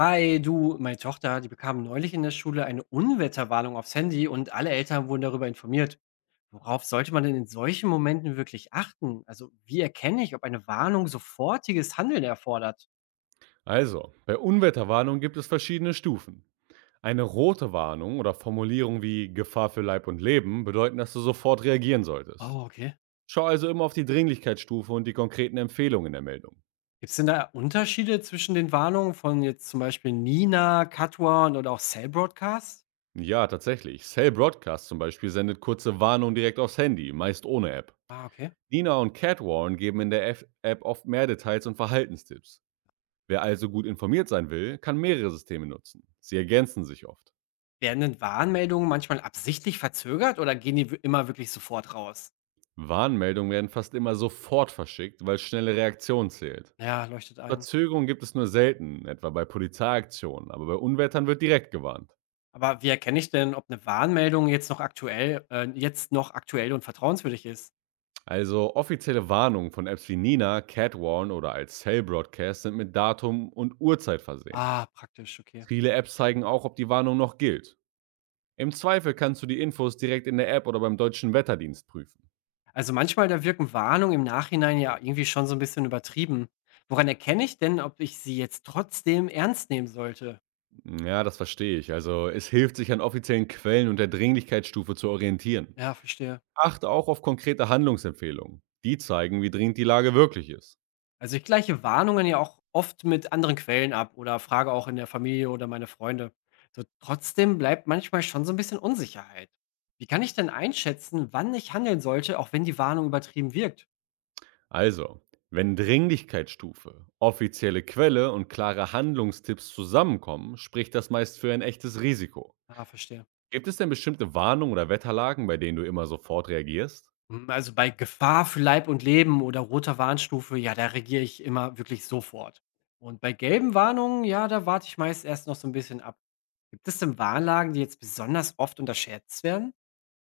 Hi, du, meine Tochter, die bekam neulich in der Schule eine Unwetterwarnung aufs Handy und alle Eltern wurden darüber informiert. Worauf sollte man denn in solchen Momenten wirklich achten? Also, wie erkenne ich, ob eine Warnung sofortiges Handeln erfordert? Also, bei Unwetterwarnung gibt es verschiedene Stufen. Eine rote Warnung oder Formulierung wie Gefahr für Leib und Leben bedeuten, dass du sofort reagieren solltest. Oh, okay. Schau also immer auf die Dringlichkeitsstufe und die konkreten Empfehlungen der Meldung. Gibt es denn da Unterschiede zwischen den Warnungen von jetzt zum Beispiel Nina, Katwan oder auch Cell Broadcast? Ja, tatsächlich. Cell Broadcast zum Beispiel sendet kurze Warnungen direkt aufs Handy, meist ohne App. Ah, okay. Nina und Catwarn geben in der F App oft mehr Details und Verhaltenstipps. Wer also gut informiert sein will, kann mehrere Systeme nutzen. Sie ergänzen sich oft. Werden denn Warnmeldungen manchmal absichtlich verzögert oder gehen immer wirklich sofort raus? Warnmeldungen werden fast immer sofort verschickt, weil schnelle Reaktion zählt. Ja, leuchtet ein. Verzögerung gibt es nur selten, etwa bei Polizeiaktionen, aber bei Unwettern wird direkt gewarnt. Aber wie erkenne ich denn, ob eine Warnmeldung jetzt noch aktuell und vertrauenswürdig ist? Also offizielle Warnungen von Apps wie Nina, Catwarn oder als Cell Broadcast sind mit Datum und Uhrzeit versehen. Ah, praktisch, okay. Viele Apps zeigen auch, ob die Warnung noch gilt. Im Zweifel kannst du die Infos direkt in der App oder beim deutschen Wetterdienst prüfen. Also, manchmal, da wirken Warnungen im Nachhinein ja irgendwie schon so ein bisschen übertrieben. Woran erkenne ich denn, ob ich sie jetzt trotzdem ernst nehmen sollte? Ja, das verstehe ich. Also es hilft sich an offiziellen Quellen und der Dringlichkeitsstufe zu orientieren. Ja, verstehe. Achte auch auf konkrete Handlungsempfehlungen. Die zeigen, wie dringend die Lage wirklich ist. Also, ich gleiche Warnungen ja auch oft mit anderen Quellen ab oder frage auch in der Familie oder meine Freunde. So, trotzdem bleibt manchmal schon so ein bisschen Unsicherheit. Wie kann ich denn einschätzen, wann ich handeln sollte, auch wenn die Warnung übertrieben wirkt? Also, wenn Dringlichkeitsstufe, offizielle Quelle und klare Handlungstipps zusammenkommen, spricht das meist für ein echtes Risiko. Ah, verstehe. Gibt es denn bestimmte Warnungen oder Wetterlagen, bei denen du immer sofort reagierst? Hm, also, bei Gefahr für Leib und Leben oder roter Warnstufe, ja, da reagiere ich immer wirklich sofort. Und bei gelben Warnungen, ja, da warte ich meist erst noch so ein bisschen ab. Gibt es denn Warnlagen, die jetzt besonders oft unterschätzt werden?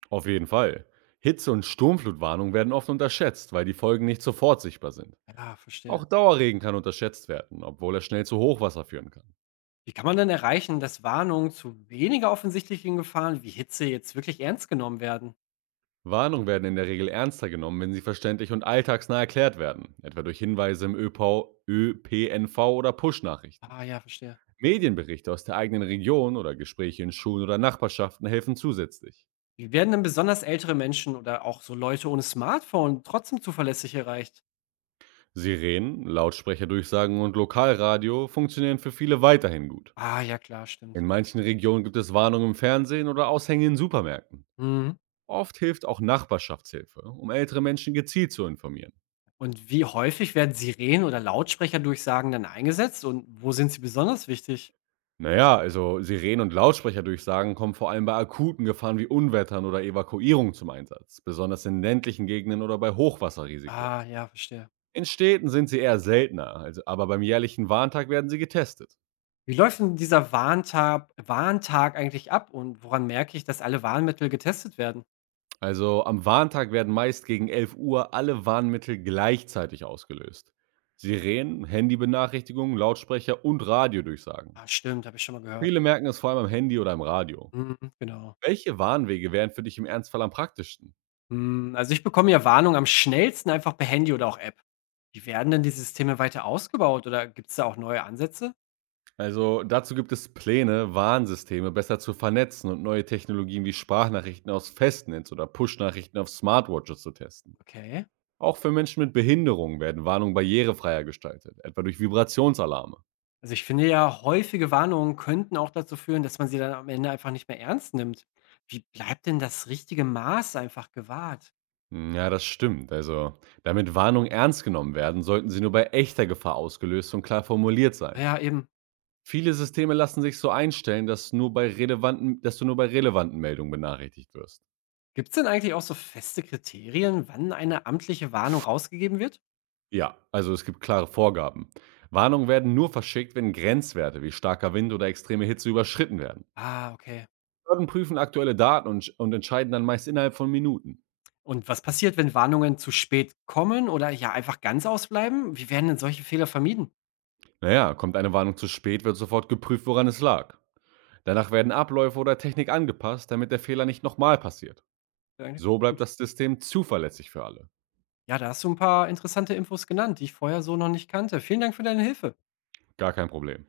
Auf jeden Fall. Hitze- und Sturmflutwarnungen werden oft unterschätzt, weil die Folgen nicht sofort sichtbar sind. Ja, verstehe. Auch Dauerregen kann unterschätzt werden, obwohl er schnell zu Hochwasser führen kann. Wie kann man denn erreichen, dass Warnungen zu weniger offensichtlichen Gefahren wie Hitze jetzt wirklich ernst genommen werden? Warnungen werden in der Regel ernster genommen, wenn sie verständlich und alltagsnah erklärt werden, etwa durch Hinweise im ÖPV, ÖPNV oder Push-Nachrichten. Ah ja, verstehe. Medienberichte aus der eigenen Region oder Gespräche in Schulen oder Nachbarschaften helfen zusätzlich. Wie werden denn besonders ältere Menschen oder auch so Leute ohne Smartphone trotzdem zuverlässig erreicht? Sirenen, Lautsprecherdurchsagen und Lokalradio funktionieren für viele weiterhin gut. Ah ja, klar, In stimmt. manchen Regionen gibt es Warnungen im Fernsehen oder Aushänge in Supermärkten. Mhm. Oft hilft auch Nachbarschaftshilfe, um ältere Menschen gezielt zu informieren. Und wie häufig werden Sirenen oder Lautsprecherdurchsagen dann eingesetzt und wo sind sie besonders wichtig? Na ja, also Sirenen und Lautsprecherdurchsagen kommen vor allem bei akuten Gefahren wie Unwettern oder Evakuierung zum Einsatz, besonders in ländlichen Gegenden oder bei Hochwasserrisiko. Ah, ja, verstehe. In Städten sind sie eher seltener, also, aber beim jährlichen Warntag werden sie getestet. Wie läuft denn dieser Warntag eigentlich ab und woran merke ich, dass alle Warnmittel getestet werden? Also am Warntag werden meist gegen 11 Uhr alle Warnmittel gleichzeitig ausgelöst. Sirenen, Handybenachrichtigungen, Lautsprecher und Radiodurchsagen. Ah, stimmt, habe ich schon mal gehört. Viele merken es vor allem am Handy oder im Radio. Mhm, genau. Welche Warnwege wären für dich im Ernstfall am praktischsten? Hm, also ich bekomme ja Warnung am schnellsten einfach per Handy oder auch App. Wie werden denn die Systeme weiter ausgebaut oder gibt es da auch neue Ansätze? Also dazu gibt es Pläne, Warnsysteme besser zu vernetzen und neue Technologien wie Sprachnachrichten aus Festnetz oder Push-Nachrichten auf Smartwatches zu testen. Okay. Auch für Menschen mit Behinderungen werden Warnungen barrierefreier gestaltet, etwa durch Vibrationsalarme. Also, ich finde ja, häufige Warnungen könnten auch dazu führen, dass man sie dann am Ende einfach nicht mehr ernst nimmt. Wie bleibt denn das richtige Maß einfach gewahrt? Hm, ja, das stimmt. Also, damit Warnungen ernst genommen werden, sollten sie nur bei echter Gefahr ausgelöst und klar formuliert sein. Ja, eben. Viele Systeme lassen sich so einstellen, dass, dass du nur bei relevanten Meldungen benachrichtigt wirst. Gibt es denn eigentlich auch so feste Kriterien, wann eine amtliche Warnung rausgegeben wird? Ja, also es gibt klare Vorgaben. Warnungen werden nur verschickt, wenn Grenzwerte wie starker Wind oder extreme Hitze überschritten werden. Ah, okay. Behörden prüfen aktuelle Daten und entscheiden dann meist innerhalb von Minuten. Und was passiert, wenn Warnungen zu spät kommen oder ja einfach ganz ausbleiben? Wie werden denn solche Fehler vermieden? Naja, kommt eine Warnung zu spät, wird sofort geprüft, woran es lag. Danach werden Abläufe oder Technik angepasst, damit der Fehler nicht nochmal passiert. Ja, So bleibt gut. das System zuverlässig für alle. Ja, da hast du ein paar interessante Infos genannt, die ich vorher so noch nicht kannte. Vielen Dank für deine Hilfe. Gar kein Problem.